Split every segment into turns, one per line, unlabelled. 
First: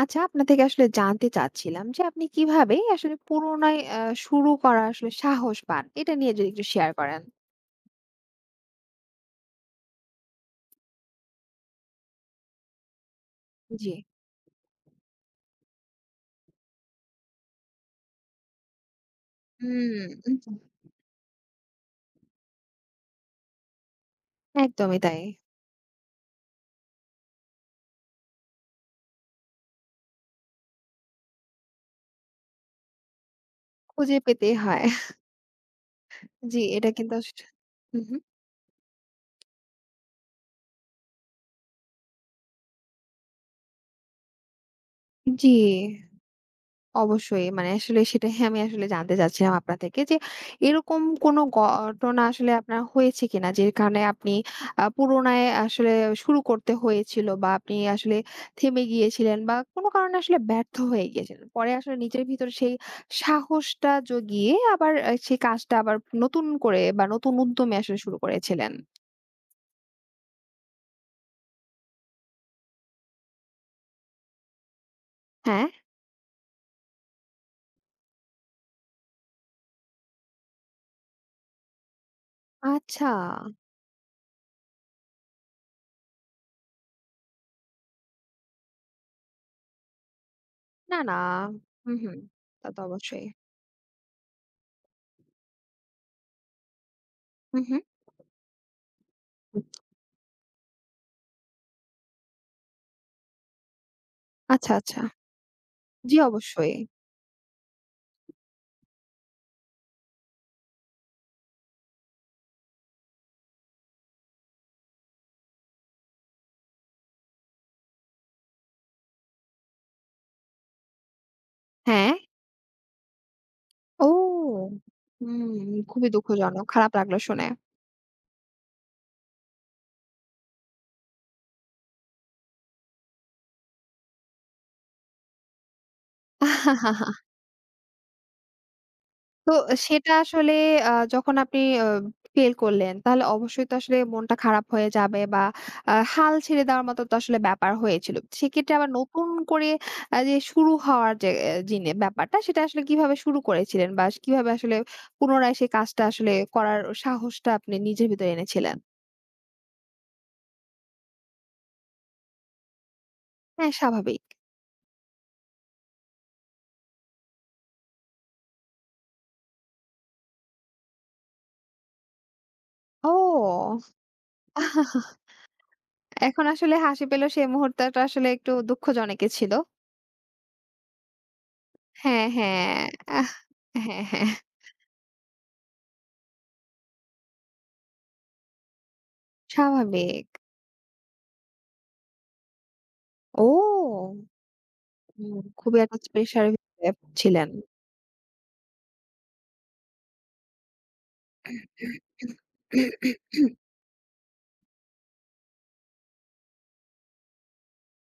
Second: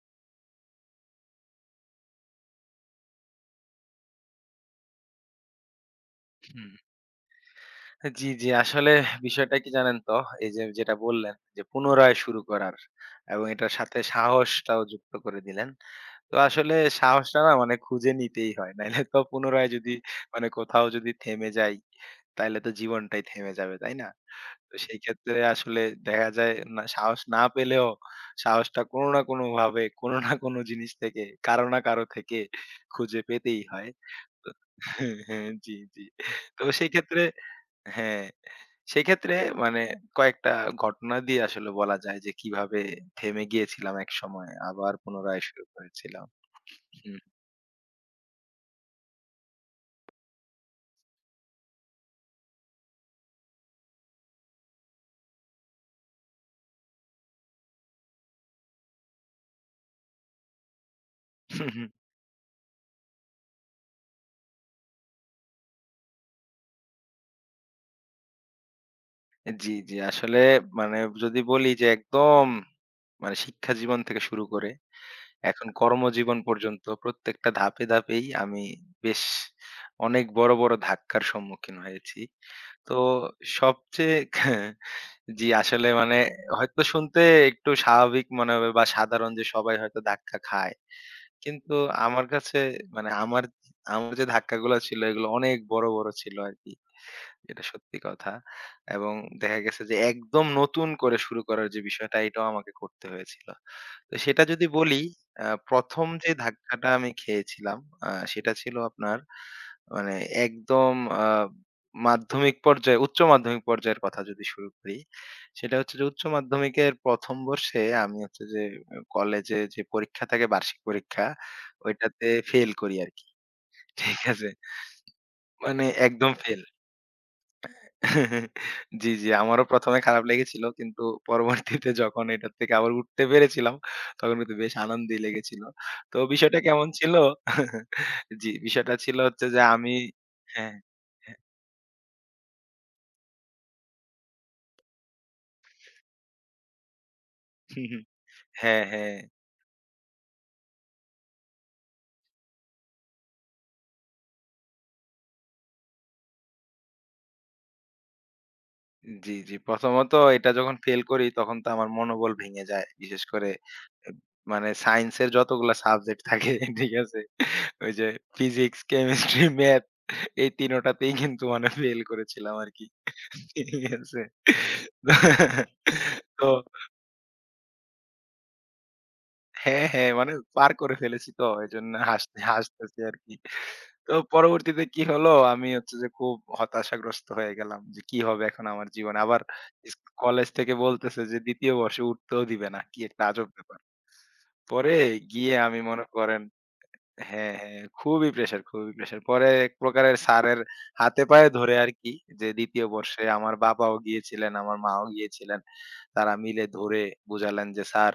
আচ্ছা, আপনার থেকে আসলে জানতে চাচ্ছিলাম যে আপনি কিভাবে আসলে পুরোনায় শুরু করা আসলে সাহস পান? এটা নিয়ে যদি একটু
হুম।
শেয়ার করেন।
জি, জি। আসলে বিষয়টা কি জানেন তো? এই যে যেটা বললেন যে পুনরায় শুরু করার এবং এটার
জি।
সাথে সাহসটাও যুক্ত করে দিলেন। তো আসলে সাহসটা না মানে খুঁজে নিতেই হয়। নাইলে তো পুনরায় যদি মানে
হুম,
কোথাও যদি থেমে যাই, তাইলে তো জীবনটাই থেমে যাবে, তাই না? তো
একদমই
সেই
তাই।
ক্ষেত্রে আসলে দেখা যায় না সাহস না পেলেও সাহসটা কোনো না কোনোভাবে কোনো না কোনো জিনিস থেকে কারো না কারো থেকে খুঁজে পেতেই হয়।
খুঁজে
তো
পেতেই হয়।
হ্যাঁ, হ্যাঁ। জি, জি।
জি,
তো সেই
এটা কিন্তু
ক্ষেত্রে
হু, হু।
হ্যাঁ, সেক্ষেত্রে মানে কয়েকটা ঘটনা দিয়ে আসলে বলা যায় যে কিভাবে থেমে গিয়েছিলাম একসময় আবার পুনরায়
জি।
শুরু করেছিলাম। হুম।
অবশ্যই। মানে আসলে সেটাই আমি আসলে জানতে চাচ্ছিলাম আপনার থেকে যে, এরকম কোনো ঘটনা আসলে আপনার হয়েছে কিনা? যে কারণে আপনি পুরোনায় আসলে শুরু করতে হয়েছিল বা আপনি আসলে থেমে গিয়েছিলেন বা কোনো কারণে আসলে ব্যর্থ হয়ে গিয়েছিলেন। পরে আসলে নিজের ভিতরে সেই সাহসটা জগিয়ে আবার সেই কাজটা আবার নতুন করে বা নতুন উদ্যমে আসলে শুরু করেছিলেন।
জি, জি। আসলে মানে যদি বলি যে একদম মানে শিক্ষা জীবন থেকে শুরু করে
হ্যাঁ?
এখন কর্মজীবন পর্যন্ত প্রত্যেকটা ধাপে, ধাপেই আমি বেশ অনেক বড়, বড় ধাক্কার সম্মুখীন হয়েছি। তো
আচ্ছা।
সবচেয়ে জি, আসলে মানে হয়তো শুনতে একটু স্বাভাবিক মনে হবে বা সাধারণ যে সবাই হয়তো ধাক্কা খায়।
না, না।
কিন্তু
হুম, হুম।
আমার কাছে
তা তো
মানে
অবশ্যই।
আমার যে ধাক্কাগুলা ছিল এগুলো অনেক বড়, বড় ছিল আরকি।
হুম,
এটা
হুম।
সত্যি কথা। এবং দেখা গেছে যে একদম নতুন করে শুরু করার যে বিষয়টা এটাও আমাকে করতে হয়েছিল। তো সেটা যদি
আচ্ছা, আচ্ছা।
বলি ১ম
জি,
যে
অবশ্যই।
ধাক্কাটা আমি খেয়েছিলাম সেটা ছিল আপনার মানে একদম আ মাধ্যমিক পর্যায়ে উচ্চ মাধ্যমিক পর্যায়ের কথা যদি শুরু করি, সেটা হচ্ছে যে উচ্চ মাধ্যমিকের ১ম বর্ষে আমি হচ্ছে যে কলেজে যে পরীক্ষা থাকে বার্ষিক পরীক্ষা,
হ্যাঁ।
ওইটাতে ফেল করি আরকি। ঠিক আছে?
ও! হুম,
মানে
খুবই
একদম ফেল।
দুঃখজনক। খারাপ লাগলো শুনে।
জি, জি। আমারও ১ম এ খারাপ লেগেছিল। কিন্তু পরবর্তীতে যখন এটার থেকে আবার উঠতে পেরেছিলাম, তখন কিন্তু বেশ আনন্দই লেগেছিল। তো বিষয়টা কেমন ছিল? জি, বিষয়টা ছিল হচ্ছে
তো
যে আমি
সেটা আসলে
হ্যাঁ,
যখন
হ্যাঁ।
আপনি ফেল করলেন, তাহলে অবশ্যই তো আসলে মনটা খারাপ হয়ে যাবে বা হাল ছেড়ে দেওয়ার মতো তো আসলে ব্যাপার হয়েছিল। সেক্ষেত্রে
হ্যাঁ,
আবার
হ্যাঁ।
নতুন করে যে শুরু হওয়ার যে এ জিনে ব্যাপারটা, সেটা আসলে কিভাবে শুরু করেছিলেন বা কিভাবে আসলে পুনরায় সেই কাজটা আসলে করার সাহসটা আপনি নিজের ভিতরে এনেছিলেন?
জি, জি। প্রথমত এটা যখন ফেল করি তখন তো আমার মনোবল ভেঙে যায়। বিশেষ করে
হ্যাঁ,
এ
স্বাভাবিক।
মানে সায়েন্সের যতগুলা সাবজেক্ট থাকে ঠিক আছে? ওই যে ফিজিক্স, কেমিস্ট্রি, ম্যাথ এই ৩ টাতেই কিন্তু মানে ফেল করেছিলাম আরকি।
ও!
ঠিক আছে?
এখন
তো
আসলে হাসি পেলেও সেই মুহূর্তটা আসলে একটু দুঃখজনকই ছিল।
হ্যাঁ, হ্যাঁ মানে পার করে ফেলেছি তো এজন্য
হ্যাঁ,
হাসতে
হ্যাঁ।
হাসতেছি
আহ
আরকি।
হ্যাঁ,
তো
হ্যাঁ।
পরবর্তীতে কি হলো? আমি হচ্ছে যে খুব হতাশাগ্রস্ত হয়ে গেলাম যে, কি হবে এখন আমার জীবনে? আবার ইস
স্বাভাবিক।
কলেজ থেকে বলতেছে যে ২য় বর্ষে উঠতেও দিবে না। কি একটা আজব ব্যাপার।
ও!
পরে
হুম,
গিয়ে
খুবই
আমি
একটা
মনে করেন
প্রেশার এর ভিতরে ছিলেন।
হ্যাঁ, হ্যাঁ। খুবই প্রেশার, খুবই প্রেশার। পরে এক প্রকারের স্যারের হাতে পায়ে ধরে আরকি যে ২য় বর্ষে আমার বাবাও গিয়েছিলেন, আমার মাও গিয়েছিলেন। তারা মিলে ধরে বুঝালেন যে, "স্যার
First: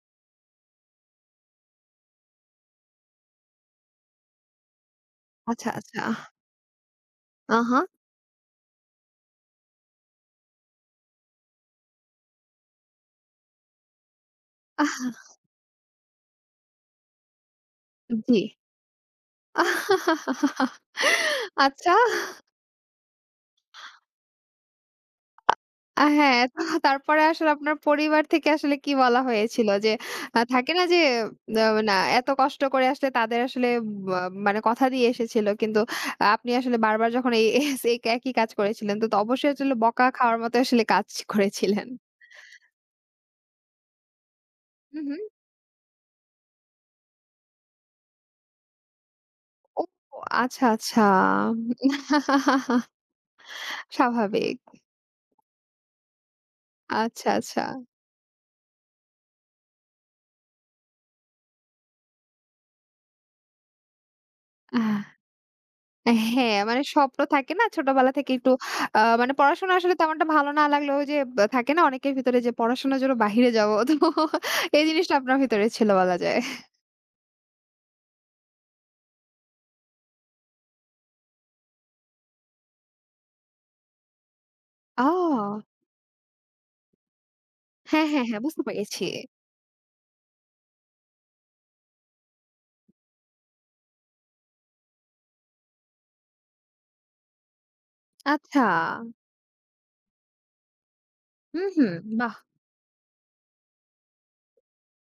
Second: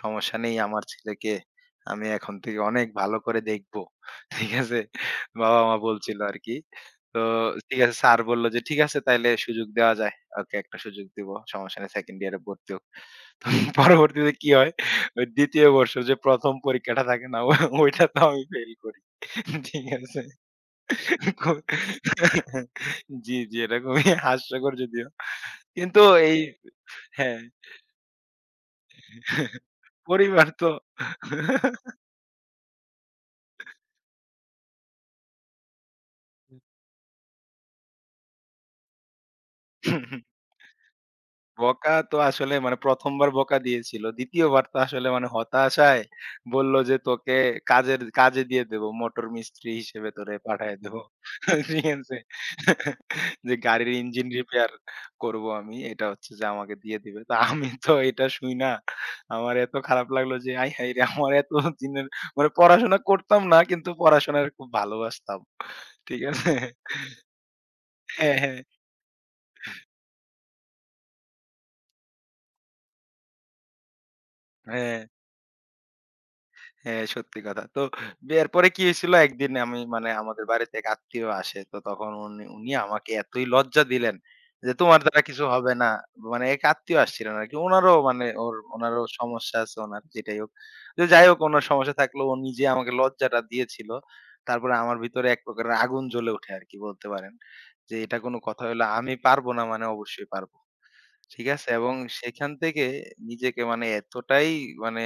সমস্যা নেই আমার ছেলেকে আমি এখন থেকে অনেক ভালো করে দেখবো।" ঠিক আছে?
আচ্ছা,
বাবা-মা
আচ্ছা।
বলছিল আরকি। তো
আহা!
ঠিক আছে স্যার বলল যে, "ঠিক আছে তাইলে সুযোগ দেওয়া যায়। ওকে একটা সুযোগ দিব। সমস্যা নেই 2nd ইয়ারে ভর্তি হোক।" তো পরবর্তীতে কি হয়?
আহ,
ওই ২য় বর্ষ যে ১ম পরীক্ষাটা থাকে না? ওইটা তো
জি।
আমি ফেইল করি। ঠিক আছে? কো
আচ্ছা।
জি, জি, এটা খুবই হাস্যকর যদিও। কিন্তু এই
হ্যাঁ, তো তারপরে
হ্যাঁ,
আসলে আপনার পরিবার থেকে আসলে কি বলা হয়েছিল? যে
পরিবার তো
থাকে না যে আ না এত কষ্ট করে আসলে তাদের আসলে বা মানে কথা দিয়ে এসেছিল। কিন্তু আপনি আসলে বারবার যখন এই এস এই একই কাজ করেছিলেন তো, অবশ্যই আসলে বকা খাওয়ার মতো আসলে কাজ করেছিলেন।
বকা তো আসলে মানে ১ম বার বকা দিয়েছিল। ২য় বার তো
হু,
আসলে
হুম।
মানে হতাশায় বলল যে, "তোকে কাজের কাজে দিয়ে দেবো। মোটর মিস্ত্রি
ও
হিসেবে তোরে
আচ্ছা,
পাঠায় দেবো।"
আচ্ছা।
ঠিক আছে? যে গাড়ির ইঞ্জিন
স্বাভাবিক।
রিপেয়ার করবো আমি। এটা হচ্ছে যে আমাকে দিয়ে দিবে।
আচ্ছা,
তো
আচ্ছা।
আমি তো এটা শুইনা আমার এত খারাপ লাগলো যে, "আয় হায়রে! আমার এতদিনের" মানে পড়াশোনা করতাম না কিন্তু পড়াশোনার খুব ভালোবাসতাম। ঠিক আছে?
হ্যাঁ, মানে স্বপ্ন থাকে না ছোটবেলা থেকে
হ্যাঁ,
একটু
হ্যাঁ,
মানে পড়াশোনা আসলে তেমনটা ভালো না লাগলেও যে বা থাকে না অনেকের ভিতরে যে পড়াশোনার জন্য বাহিরে যাবো। তো এই
হ্যাঁ।
জিনিসটা আপনার ভিতরে ছিল বলা যায়।
হ্যাঁ, সত্যি কথা। তো বিয়ের পরে কি হয়েছিল একদিন আমি মানে আমাদের বাড়িতে এক আত্মীয় আসে। তো তখন উনি উনি আমাকে এতই লজ্জা দিলেন যে, "তোমার দ্বারা কিছু
ও!
হবে না।" মানে এক আত্মীয় আসছিলেন আরকি। উনারও
হ্যাঁ, হ্যাঁ,
মানে
হ্যাঁ বুঝতে
উনারও
পেরেছি।
সমস্যা আছে উনার যেটাই হোক। তো যাই হোক উনার সমস্যা থাকলেও ও নিজে আমাকে লজ্জাটা দিয়েছিল। তারপরে আমার ভিতরে এক প্রকারের আগুন জ্বলে ওঠে আরকি বলতে পারেন। যে এটা কোন
আচ্ছা।
কথা হইলো আমি পারবো না মানে অবশ্যই পারবো। ঠিক
হুম,
আছে?
হুম।
এবং
বাহ!
সেখান থেকে নিজেকে মানে এতটাই মানে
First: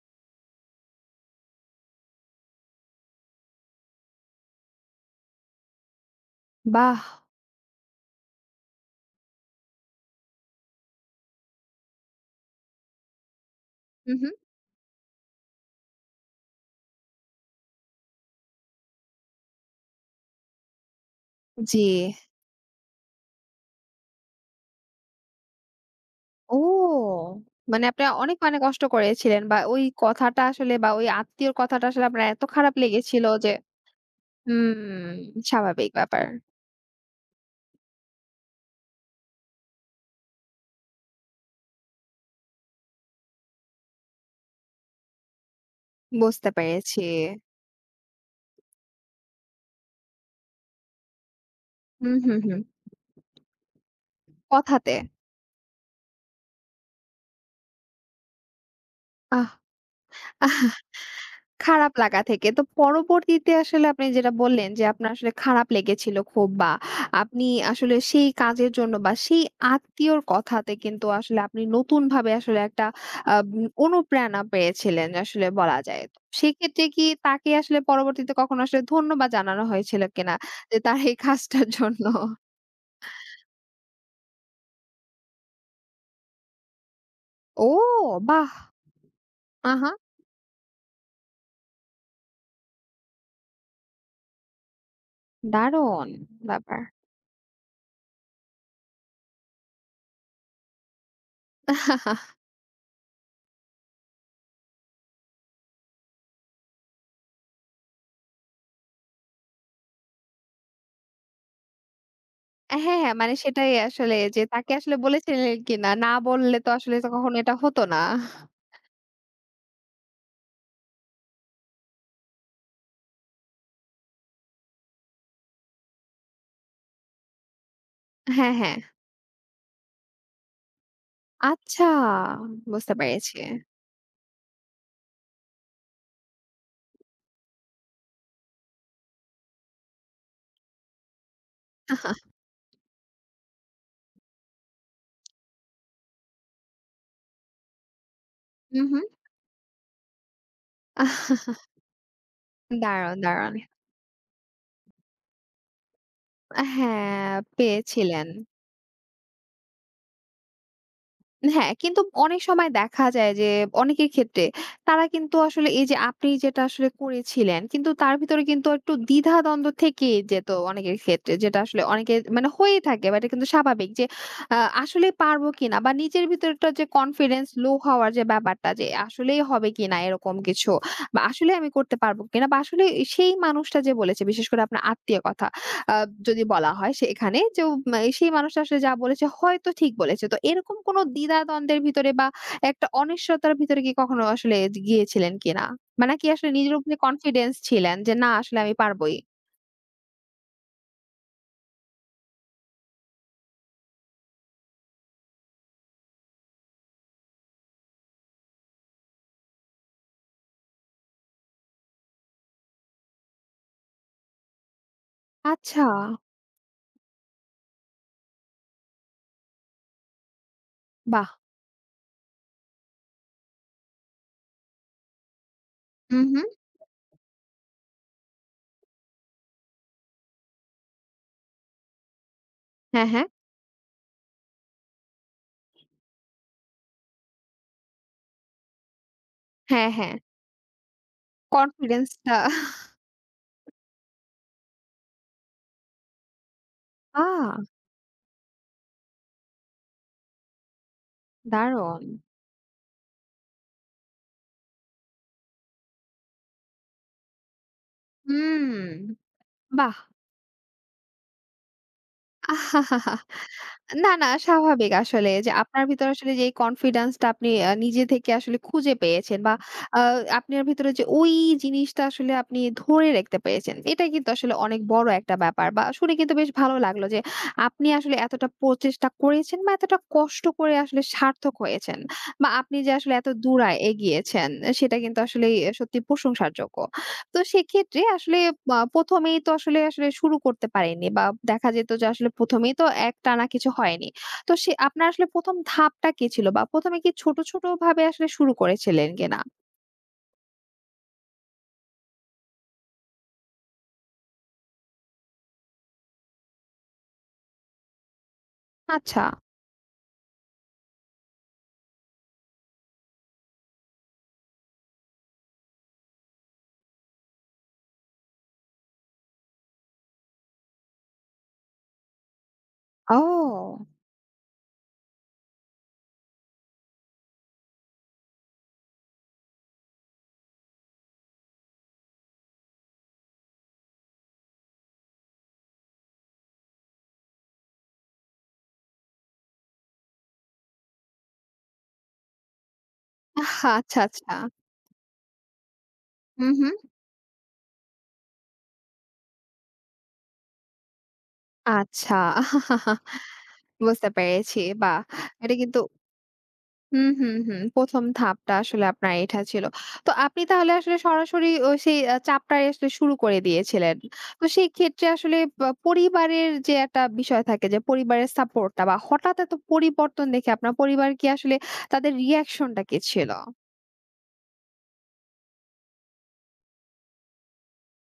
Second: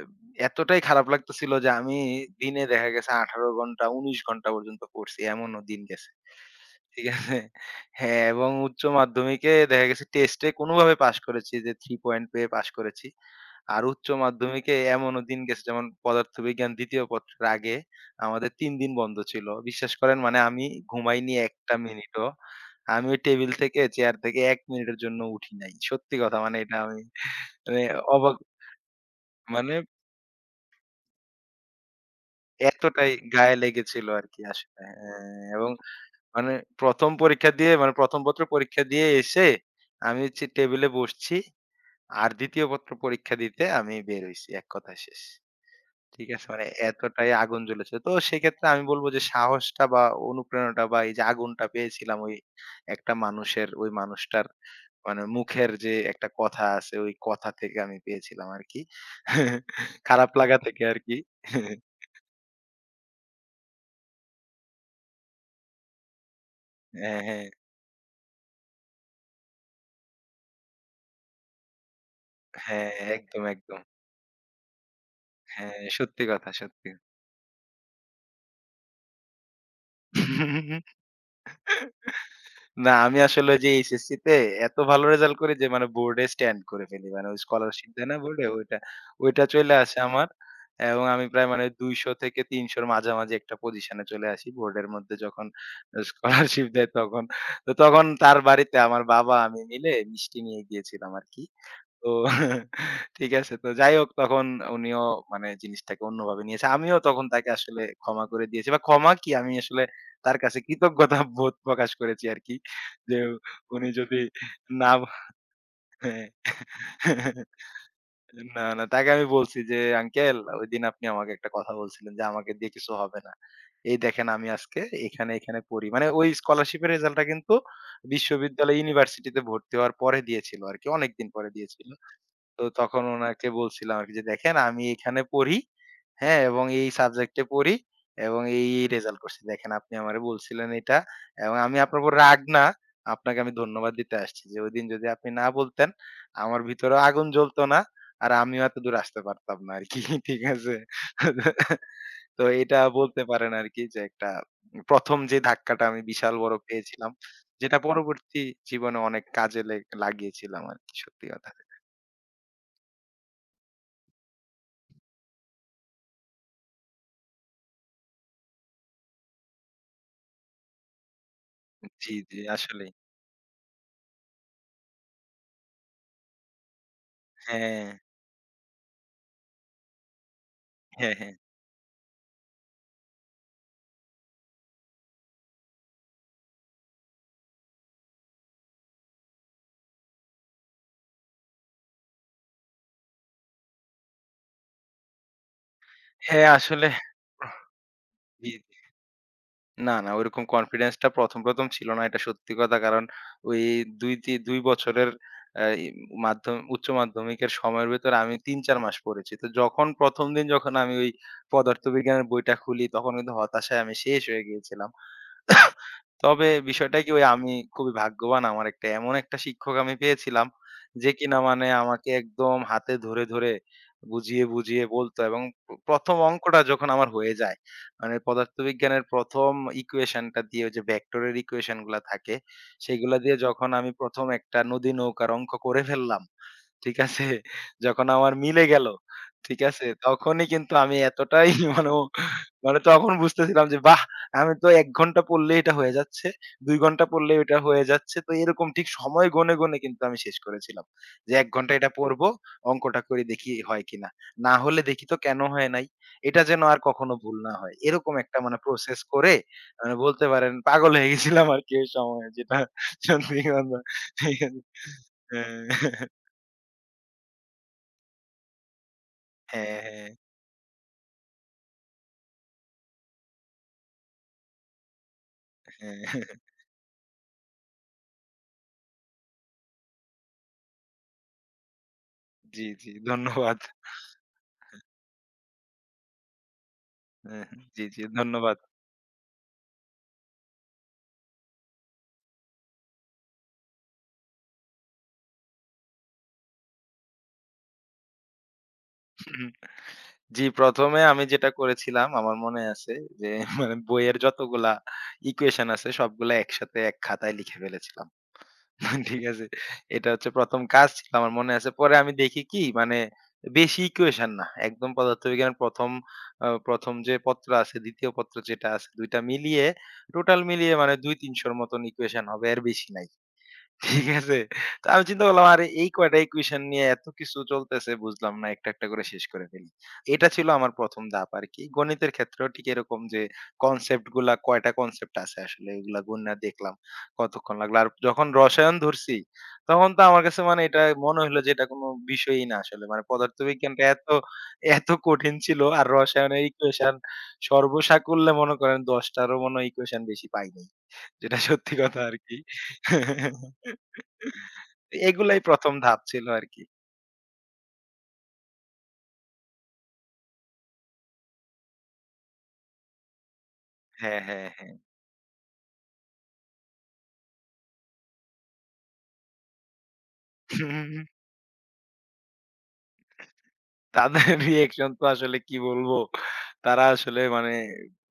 এব এতটাই খারাপ লাগতেছিল যে আমি দিনে দেখা গেছে ১৮ ঘন্টা ১৯ ঘন্টা পর্যন্ত পড়ছি। এমনও দিন গেছে।
বাহ!
ঠিক আছে? হ্যাঁ, এবং উচ্চ মাধ্যমিকে দেখা গেছে টেস্টে কোনভাবে পাস করেছি যে ৩ পয়েন্ট পেয়ে পাস করেছি। আর উচ্চ
হুম, হুম।
মাধ্যমিকে এমনও দিন গেছে যেমন পদার্থবিজ্ঞান ২য় পত্রের আগে আমাদের ৩ দিন বন্ধ ছিল। বিশ্বাস করেন মানে আমি ঘুমাইনি ১ টা
জি।
মিনিটও। আমি ওই টেবিল থেকে চেয়ার থেকে ১ মিনিটের জন্য উঠি নাই। সত্যি কথা মানে এটা আমি
ও!
মানে
মানে আপনি অনেক
অবাক
মানে কষ্ট করেছিলেন বা
মানে
ওই কথাটা আসলে বা ওই আত্মীয়র কথাটা আসলে আপনার এত খারাপ
এতটাই
লেগেছিল যে
গায়ে লেগেছিল আরকি আসলে।
হুম,
হ্যাঁ, এবং
স্বাভাবিক ব্যাপার।
মানে ১ম পরীক্ষা দিয়ে মানে ১ম পত্র পরীক্ষা দিয়ে এসে আমি হচ্ছে টেবিলে বসছি। আর ২য় পত্র পরীক্ষা দিতে আমি বের হইছি। এক কথায় শেষ। ঠিক আছে?
বুঝতে
মানে
পেরেছি।
এতটাই আগুন জ্বলেছে। তো সেক্ষেত্রে আমি বলব যে সাহসটা বা অনুপ্রেরণাটা বা এই যে আগুনটা
হুম,
পেয়েছিলাম ওই
হুম, হুম।
একটা মানুষের ওই মানুষটার
কথাতে।
মানে মুখের যে একটা কথা আছে ওই কথা থেকে আমি পেয়েছিলাম আরকি।
আহ!
খারাপ লাগা
আহ,
থেকে আরকি।
খারাপ লাগা থেকে। তো পরবর্তীতে আসলে আপনি যেটা বললেন যে, আপনার আসলে খারাপ লেগেছিল খুব বা
হ্যাঁ,
আপনি
হ্যাঁ।
আসলে সেই কাজের জন্য বা সেই আত্মীয়র কথাতে কিন্তু আসলে আপনি নতুনভাবে আসলে একটা
হ্যাঁ, একদম,
আম
একদম।
অনুপ্রেরণা পেয়েছিলেন আসলে বলা
হ্যাঁ,
যায়। তো
সত্যি কথা,
সেক্ষেত্রে
সত্যি।
কি তাকে আসলে পরবর্তীতে কখনো আসলে ধন্যবাদ জানানো হয়েছিল কিনা? যে তার এই কাজটার জন্য?
না আমি আসলে ওই যে এইচএসসি তে এত ভালো রেজাল্ট করি যে মানে বোর্ডে স্ট্যান্ড করে ফেলি। মানে ওই
ও
স্কলারশিপ দেয় না বোর্ডে
বাহ!
ওইটা, ওইটা চইলা
আহা!
আসে আমার। এবং আমি প্রায় মানে ২০০ থেকে ৩০০ র মাঝামাঝি একটা পজিশনে চলে আসি। বোর্ডের মধ্যে যখন
দারুণ
স্কলারশিপ দেয় তখন। তো তখন তার বাড়িতে আমার বাবা আমি মিলে মিষ্টি নিয়ে গিয়েছিলাম আরকি। তো
ব্যাপার।
ঠিক আছে। তো যাই হোক তখন উনিও মানে জিনিসটাকে অন্যভাবে নিয়েছে। আমিও তখন তাকে আসলে ক্ষমা করে দিয়েছি বা ক্ষমা কি আমি আসলে তার কাছে কৃতজ্ঞতা বোধ প্রকাশ করেছি আরকি।
হ্যাঁ, হ্যাঁ।
যে
মানে সেটাই
উনি
আসলে
যদি
যে তাকে
না
আসলে বলেছিলেন কিনা? না
হ্যাঁ।
বললে তো আসলে তো কখনো এটা হতো না।
না, না তাকে আমি বলছি যে, "আঙ্কেল ওইদিন আপনি আমাকে একটা কথা বলছিলেন যে আমাকে দিয়ে কিছু হবে না। এই দেখেন আমি আজকে এখানে পড়ি।" মানে ওই স্কলারশিপের রেজাল্টটা কিন্তু
হ্যাঁ, হ্যাঁ।
বিশ্ববিদ্যালয় ইউনিভার্সিটিতে ভর্তি হওয়ার পরে দিয়েছিল আরকি। অনেকদিন পরে
আচ্ছা
দিয়েছিল। তো
বুঝতে
তখন
পেরেছি।
উনাকে বলছিলাম আরকি যে, "দেখেন আমি এখানে পড়ি, হ্যাঁ? এবং এই সাবজেক্টে পড়ি এবং এই রেজাল্ট করছি। দেখেন আপনি আমারে বলছিলেন এটা এবং আমি আপনার উপর রাগ না, আপনাকে আমি ধন্যবাদ দিতে আসছি যে ওইদিন যদি আপনি না বলতেন, আমার ভিতরেও আগুন জ্বলতো না আর আমিও
হু,
এতদূর
হু।
আসতে পারতাম না আরকি।" ঠিক আছে?
আহ
তো এটা
দারুণ,
বলতে পারেন
দারুণ।
আরকি যে একটা ১ম যে ধাক্কাটা আমি বিশাল বড় পেয়েছিলাম,
হ্যাঁ,
যেটা
পেয়েছিলেন।
পরবর্তী জীবনে অনেক কাজে লাগিয়েছিলাম আরকি সত্যি কথা।
হ্যাঁ, কিন্তু অনেক সময় দেখা যায় যে অনেকের ক্ষেত্রে তারা কিন্তু আসলে এই যে আপনি যেটা আসলে করেছিলেন কিন্তু তার ভিতরে কিন্তু একটু দ্বিধাদ্বন্দ্ব থেকেই যেত অনেকের ক্ষেত্রে যেটা আসলে
জি,
অনেকের
জি,
মানে হয়েই
আসলেই।
থাকে বা এটা কিন্তু স্বাভাবিক যে আসলে পারবো কিনা বা নিজের ভিতরটা যে কনফিডেন্স লো
হ্যাঁ,
হওয়ার যে ব্যাপারটা যে আসলেই হবে কিনা এরকম কিছু
হ্যাঁ,
বা
হ্যাঁ।
আসলে আমি করতে পারবো কিনা বা আসলে সেই মানুষটা যে বলেছে বিশেষ করে আপনার আত্মীয় কথা আ যদি বলা হয় সে এখানে যে সেই মানুষটা আসলে যা বলেছে হয়তো ঠিক বলেছে। তো এরকম কোনো দ্বিধা-দ্বন্দ্বের ভিতরে বা একটা অনিশ্চয়তার ভিতরে কি কখনো আসলে গিয়েছিলেন কিনা? মানে নাকি
হ্যাঁ,
আসলে নিজের
আসলে
উপরে কনফিডেন্স ছিলেন যে না
জি,
আসলে আমি
জি।
পারবই?
না, না ওইরকম কনফিডেন্স টা ১ম ছিল না। এটা সত্যি কথা। কারণ ওই ২ বছরের আ ই মাধ্যম উচ্চ মাধ্যমিকের সময়ের ভেতরে আমি ৩-৪ মাস পড়েছি। তো যখন ১ম, দিন যখন আমি ওই পদার্থবিজ্ঞানের বইটা খুলি তখন কিন্তু হতাশায় আমি শেষ হয়ে গিয়েছিলাম।
আচ্ছা,
তবে বিষয়টা কি ওই আমি খুবই ভাগ্যবান। আমার একটা এমন একটা শিক্ষক আমি পেয়েছিলাম যে
বাহ!
কিনা মানে আমাকে একদম হাতে ধরে, ধরে বুঝিয়ে, বুঝিয়ে বলত এবং ১ম
হুম, হুম।
অঙ্কটা যখন আমার হয়ে যায়, মানে পদার্থবিজ্ঞানের ১ম ইকুয়েশনটা দিয়ে ওই যে ভেক্টরের ইকুয়েশন গুলা থাকে,
হ্যাঁ,
সেগুলা
হ্যাঁ।
দিয়ে যখন আমি ১ম একটা নদী নৌকার অঙ্ক করে ফেললাম, ঠিক আছে? যখন আমার মিলে গেল, ঠিক আছে?
হ্যাঁ, হ্যাঁ।
তখনই কিন্তু আমি এতটাই মানে
কনফিডেন্সটা
মানে তখন বুঝতেছিলাম যে বাহ! আমি তো ১ ঘন্টা পড়লেই এটা হয়ে যাচ্ছে, ২ ঘন্টা
আ
পড়লেই ওইটা হয়ে যাচ্ছে। তো এরকম ঠিক সময় গুনে, গুনে কিন্তু আমি শেষ করেছিলাম। যে ১ ঘন্টা এটা
দারুণ!
পড়বো, অঙ্কটা করে দেখি হয় কিনা। না হলে দেখি তো কেন হয় নাই। এটা যেন আর কখনো ভুল না হয়। এরকম একটা মানে
হুম,
প্রসেস করে
বাহ!
মানে বলতে পারেন পাগল হয়ে গেছিলাম আরকি ওই সময়ে যেটা সত্যি কথা।
না, না স্বাভাবিক আসলে যে আপনার
হ্যাঁ,
ভিতরে আসলে যে কনফিডেন্স টা আপনি নিজে থেকে আসলে খুঁজে পেয়েছেন বা আ
হ্যাঁ।
আপনার ভিতরে যে ওই জিনিসটা আসলে আপনি ধরে রাখতে পেরেছেন। এটা কিন্তু আসলে অনেক বড় একটা ব্যাপার বা শুনে
হ্যাঁ,
কিন্তু বেশ ভালো লাগলো যে আপনি আসলে এতটা প্রচেষ্টা করেছেন বা এতটা কষ্ট করে আসলে সার্থক হয়েছেন বা
জি,
আপনি
জি
যে আসলে এত দূর
ধন্যবাদ।
এগিয়েছেন সেটা কিন্তু আসলেই সত্যি প্রশংসার যোগ্য। তো
হ্যাঁ, জি,
সেক্ষেত্রে
জি
আসলে
ধন্যবাদ।
প্রথম এই তো আসলে আসলে শুরু করতে পারেননি বা দেখা যেত যে আসলে প্রথম এই তো একটানা কিছু হয়নি। তো সে আপনার আসলে প্রথম ধাপটা কি ছিল? বা প্রথম এ কি ছোট, ছোট ভাবে আসলে শুরু করেছিলেন কিনা?
জি, ১ম এ আমি যেটা করেছিলাম আমার মনে আছে যে মানে বইয়ের যতগুলা ইকুয়েশন আছে সবগুলা একসাথে এক খাতায় লিখে ফেলেছিলাম।
আচ্ছা।
ঠিক আছে? এটা হচ্ছে ১ম কাজ ছিল আমার মনে আছে। পরে আমি দেখি কি মানে বেশি ইকুয়েশন না। একদম পদার্থবিজ্ঞানের ১ম ১ম যে পত্র আছে ২য় পত্র যেটা আছে ২ টা মিলিয়ে টোটাল মিলিয়ে মানে ২-৩০০ র মতন ইকুয়েশন হবে এর বেশি নাই।
ও!
ঠিক আছে। তো আমি চিন্তা করলাম আরে এই কয়টা ইকুয়েশন নিয়ে এত কিছু চলতেছে বুঝলাম না। একটা করে শেষ করে ফেলি। এটা ছিল আমার ১ম ধাপ আরকি। গণিতের ক্ষেত্রেও ঠিক এরকম যে কনসেপ্ট গুলা কয়টা কনসেপ্ট আছে আসলে এগুলা গুইন্না দেখলাম কতক্ষণ লাগলো। আর যখন রসায়ন ধরছি তখন তো আমার কাছে মানে এটা মনে হইলো যে এটা কোনো বিষয়ই না আসলে। মানে
আহা!
পদার্থবিজ্ঞানটা
আচ্ছা, আচ্ছা।
এত কঠিন ছিল আর রসায়নের
হুম, হুম।
ইকুয়েশন সর্বসাকুল্যে মনে করেন ১০ টারও মনে হয় ইকুয়েশন বেশি পাইনি। যেটা সত্যি কথা
আচ্ছা
আরকি।
বুঝতে পেরেছি। বাহ!
এগুলাই
এটা
১ম
কিন্তু
ধাপ ছিল আরকি।
হুম, হুম, হুম। ১ম ধাপটা আসলে আপনার এটা ছিল। তো আপনি তাহলে আসলে সরাসরি ও সেই চাপটাই আসলে শুরু করে দিয়েছিলেন।
হ্যাঁ,
তো
হ্যাঁ,
সেই
হ্যাঁ।
ক্ষেত্রে আসলে বা পরিবারের যে একটা বিষয় থাকে যে পরিবারের সাপোর্টটা বা হঠাৎ এত পরিবর্তন দেখে আপনার পরিবার কি আসলে তাদের রিঅ্যাকশনটা কি ছিল?
তাদের রিঅ্যাকশন তো আসলে কি বলবো? তারা আসলে মানে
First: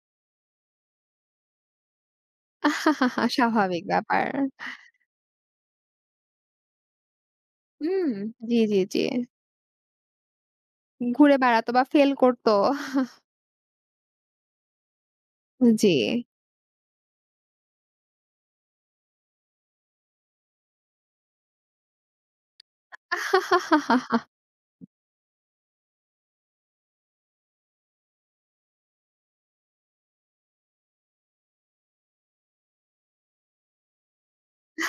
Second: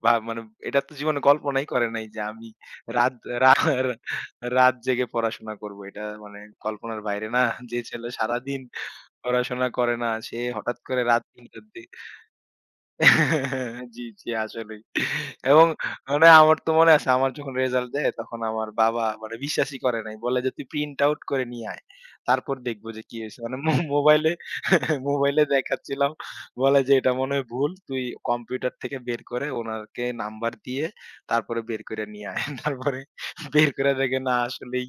মানে এটা তো জীবনে কল্পনাই করে নাই যে আমি রাত রা
স্বাভাবিক ব্যাপার।
রাত জেগে পড়াশোনা করবো। এটা মানে কল্পনার বাইরে না। যে ছেলে
হুম, জি,
সারাদিন
জি, জি।
পড়াশোনা করে না সে হঠাৎ করে রাত
ঘুরে
৩ টার
বেড়াতো বা
দিকে
ফেল করত।
জি, জি আসলেই। এবং
জি।
মানে আমার তো মনে আছে আমার যখন রেজাল্ট দেয় তখন আমার বাবা মানে বিশ্বাসই করে নাই। বলে যে, "তুই প্রিন্ট আউট করে নিয়ে আয়। তারপর দেখব যে কি হইছে।" মানে মোবাইলে মোবাইলে দেখাচ্ছিলাম। বলে যে, "এটা মনে হয় ভুল। তুই কম্পিউটার থেকে বের করে ওনাকে নাম্বার দিয়ে তারপরে বের করে নিয়ে আয়।" তারপরে বের করে দেখে না আসলেই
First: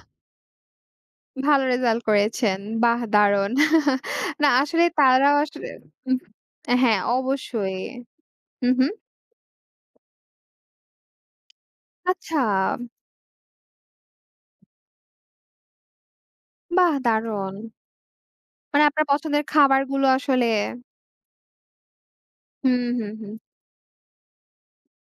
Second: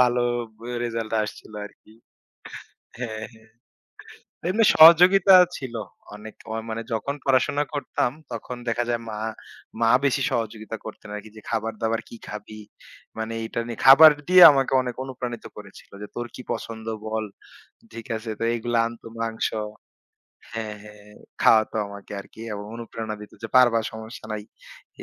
ভালো রেজাল্ট আসছিল
ভালো
আরকি।
রেজাল্ট করেছেন। বাহ!
হ্যাঁ, হ্যাঁ।
দারুণ। না
এমনি
আসলে তারা
সহযোগিতা
আসলে
ছিল
উম
অনেক। মানে
হ্যাঁ,
যখন পড়াশোনা
অবশ্যই।
করতাম তখন
হুম,
দেখা
হুম।
যায় মা বেশি সহযোগিতা করতেন আরকি যে খাবার-দাবার কি
আচ্ছা,
খাবি? মানে এইটা নিয়ে খাবার দিয়ে আমাকে অনেক অনুপ্রাণিত করেছিল যে, "তোর কি পছন্দ
বাহ!
বল?"
দারুণ।
ঠিক আছে? তো এগুলা
মানে আপনার
আনতো
পছন্দের
মাংস
খাবারগুলো আসলে
হ্যাঁ, হ্যাঁ, খাওয়াতো আমাকে আরকি এবং
হুম, হুম,
অনুপ্রেরণা দিত
হুম।
যে, "পারবা সমস্যা নাই।"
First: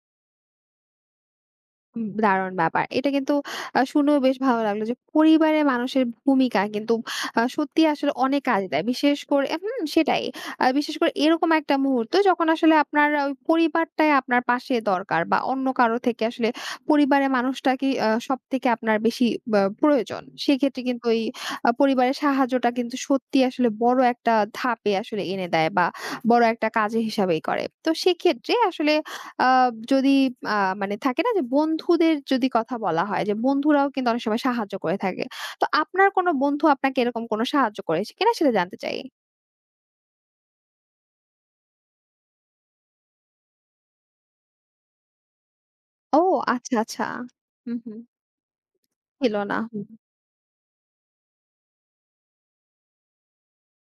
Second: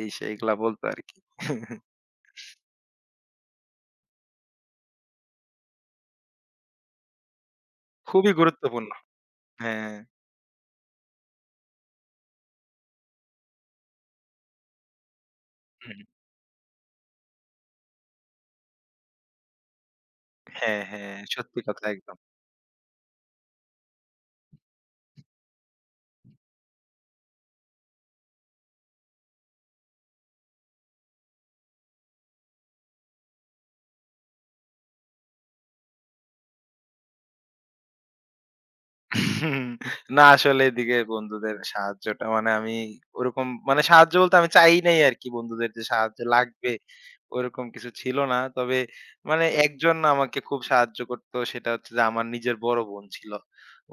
এই সেই এগুলা বলতো আরকি।
দারুণ ব্যাপার। এটা কিন্তু শুনেও বেশ ভালো লাগলো যে পরিবারে মানুষের ভূমিকা কিন্তু সত্যিই আসলে
খুবই
অনেক কাজে দেয়।
গুরুত্বপূর্ণ।
বিশেষ করে হুম,
হ্যাঁ,
সেটাই। বিশেষ করে এরকম একটা মুহূর্ত যখন আসলে আপনার ওই পরিবারটাই আপনার পাশে দরকার বা অন্য কারো
হুম।
থেকে আসলে পরিবারের মানুষটাকেই সবথেকে আপনার বেশি বা প্রয়োজন।
হ্যাঁ,
সেক্ষেত্রে কিন্তু
হ্যাঁ,
ওই
সত্যি কথা
পরিবারের
একদম।
সাহায্যটা কিন্তু সত্যিই আসলে বড় একটা ধাপে আসলে এনে দেয় বা বড় একটা কাজে হিসাবেই করে। তো সেক্ষেত্রে আসলে আ যদি আ মানে থাকে না যে বন্ধুদের যদি কথা বলা হয় যে বন্ধুরাও কিন্তু অনেক সময় সাহায্য করে থাকে। তো আপনার কোনো বন্ধু আপনাকে এরকম কোনো সাহায্য করেছে কিনা সেটা জানতে চাই।
না আসলে এদিকে বন্ধুদের সাহায্যটা মানে আমি ওরকম মানে সাহায্য বলতে আমি চাই নাই আরকি বন্ধুদের যে সাহায্য
ও
লাগবে
আচ্ছা, আচ্ছা।
ওরকম
হুম,
কিছু
হুম।
ছিল না। তবে
ছিল
মানে
না। হুম।
একজন আমাকে খুব সাহায্য করতো সেটা হচ্ছে যে আমার নিজের বড় বোন ছিল।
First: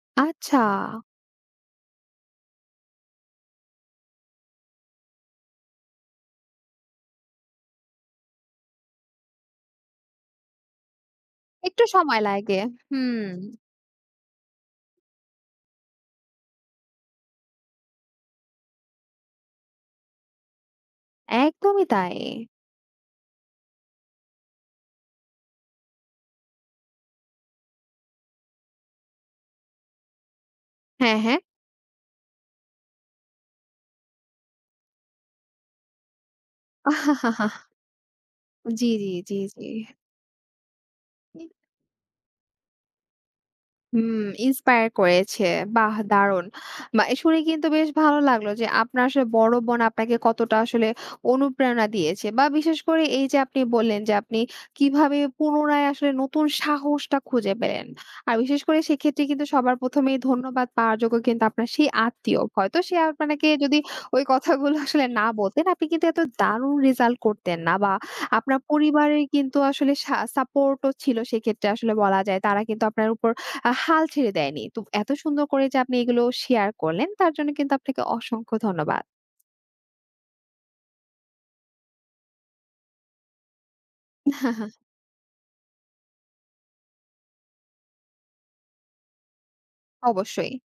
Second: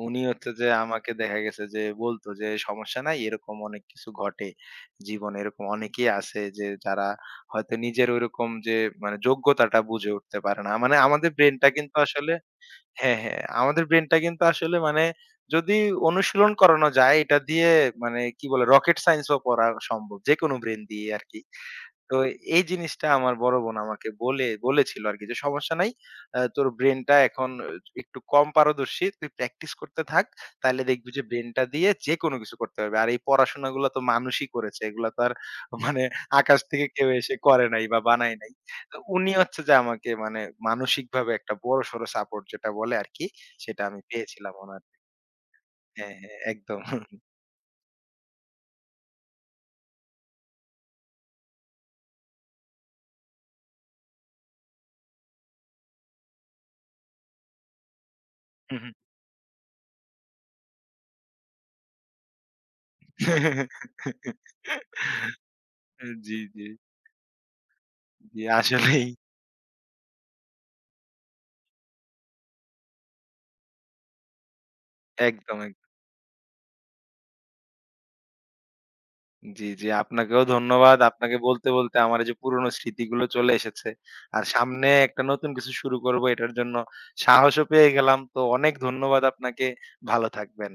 উনি হচ্ছে
আচ্ছা।
যে আমাকে দেখা গেছে যে বলতো যে সমস্যা নাই এরকম অনেক কিছু ঘটে। জীবনে এরকম অনেকেই আছে যে যারা হয়তো নিজের ওইরকম যে মানে যোগ্যতাটা বুঝে উঠতে পারে না। মানে আমাদের ব্রেইনটা
একটু
কিন্তু
সময়
আসলে
লাগে।
হ্যাঁ,
হুম,
হ্যাঁ। আমাদের ব্রেইনটা কিন্তু আসলে মানে যদি অনুশীলন করানো যায় এটা দিয়ে মানে কি বলে রকেট সায়েন্স ও পড়া সম্ভব। যেকোনো ব্রেইন দিয়ে আরকি।
একদমই
তো
তাই।
এই জিনিসটা আমার বড় বোন আমাকে বলে বলেছিল আরকি যে, "সমস্যা নাই। তোর ব্রেইনটা এখন একটু কম পারদর্শী। তুই প্র্যাকটিস করতে থাক। তাইলে দেখবি
হ্যাঁ,
যে
হ্যাঁ।
ব্রেইনটা দিয়ে যেকোনো কিছু করতে পারবি। আর এই পড়াশোনাগুলা তো মানুষই করেছে। এগুলা তো আর মানে আকাশ থেকে কেউ এসে করে নাই বা বানায় নাই।"
জি,
তো
জি,
উনি
জি,
হচ্ছে
জি।
যে আমাকে মানে মানসিকভাবে একটা বড়সড় সাপোর্ট যেটা বলে আরকি, সেটা আমি
হুম,
পেয়েছিলাম উনার
ইন্সপায়ার করেছে। বাহ!
হ্যাঁ, হ্যাঁ,
দারুণ।
একদম।
বা শুনে কিন্তু বেশ ভালো লাগলো যে আপনার আসলে বড় বোন আপনাকে কতটা আসলে অনুপ্রেরণা দিয়েছে। বা বিশেষ করে এই যে আপনি বললেন যে আপনি কিভাবে পুনরায় আসলে নতুন সাহসটা খুঁজে পেলেন। আর বিশেষ করে সেক্ষেত্রে কিন্তু সবার প্রথম এই ধন্যবাদ পাওয়ার যোগ্য কিন্তু আপনার সেই আত্মীয়। হয়তো সে আপনাকে যদি ওই কথাগুলো আসলে না বলতেন, আপনি কিন্তু এত
জি, জি,
দারুণ রেজাল্ট করতেন না। বা
জি,
আপনার
আসলেই।
পরিবারের কিন্তু আসলে সাপোর্টও ছিল সেক্ষেত্রে আসলে বলা যায়। তারা কিন্তু আপনার উপর হাল ছেড়ে দেয়নি। তো এত সুন্দর
একদম,
করে যে
একদম।
আপনি এগুলো শেয়ার করলেন তার জন্য কিন্তু আপনাকে অসংখ্য ধন্যবাদ।
জি, জি। আপনাকেও ধন্যবাদ। আপনাকে বলতে, বলতে আমার এই যে পুরনো স্মৃতিগুলো চলে এসেছে। আর সামনে একটা নতুন কিছু শুরু করব এটার জন্য সাহসও পেয়ে গেলাম। তো অনেক ধন্যবাদ আপনাকে। ভালো
অবশ্যই।
থাকবেন।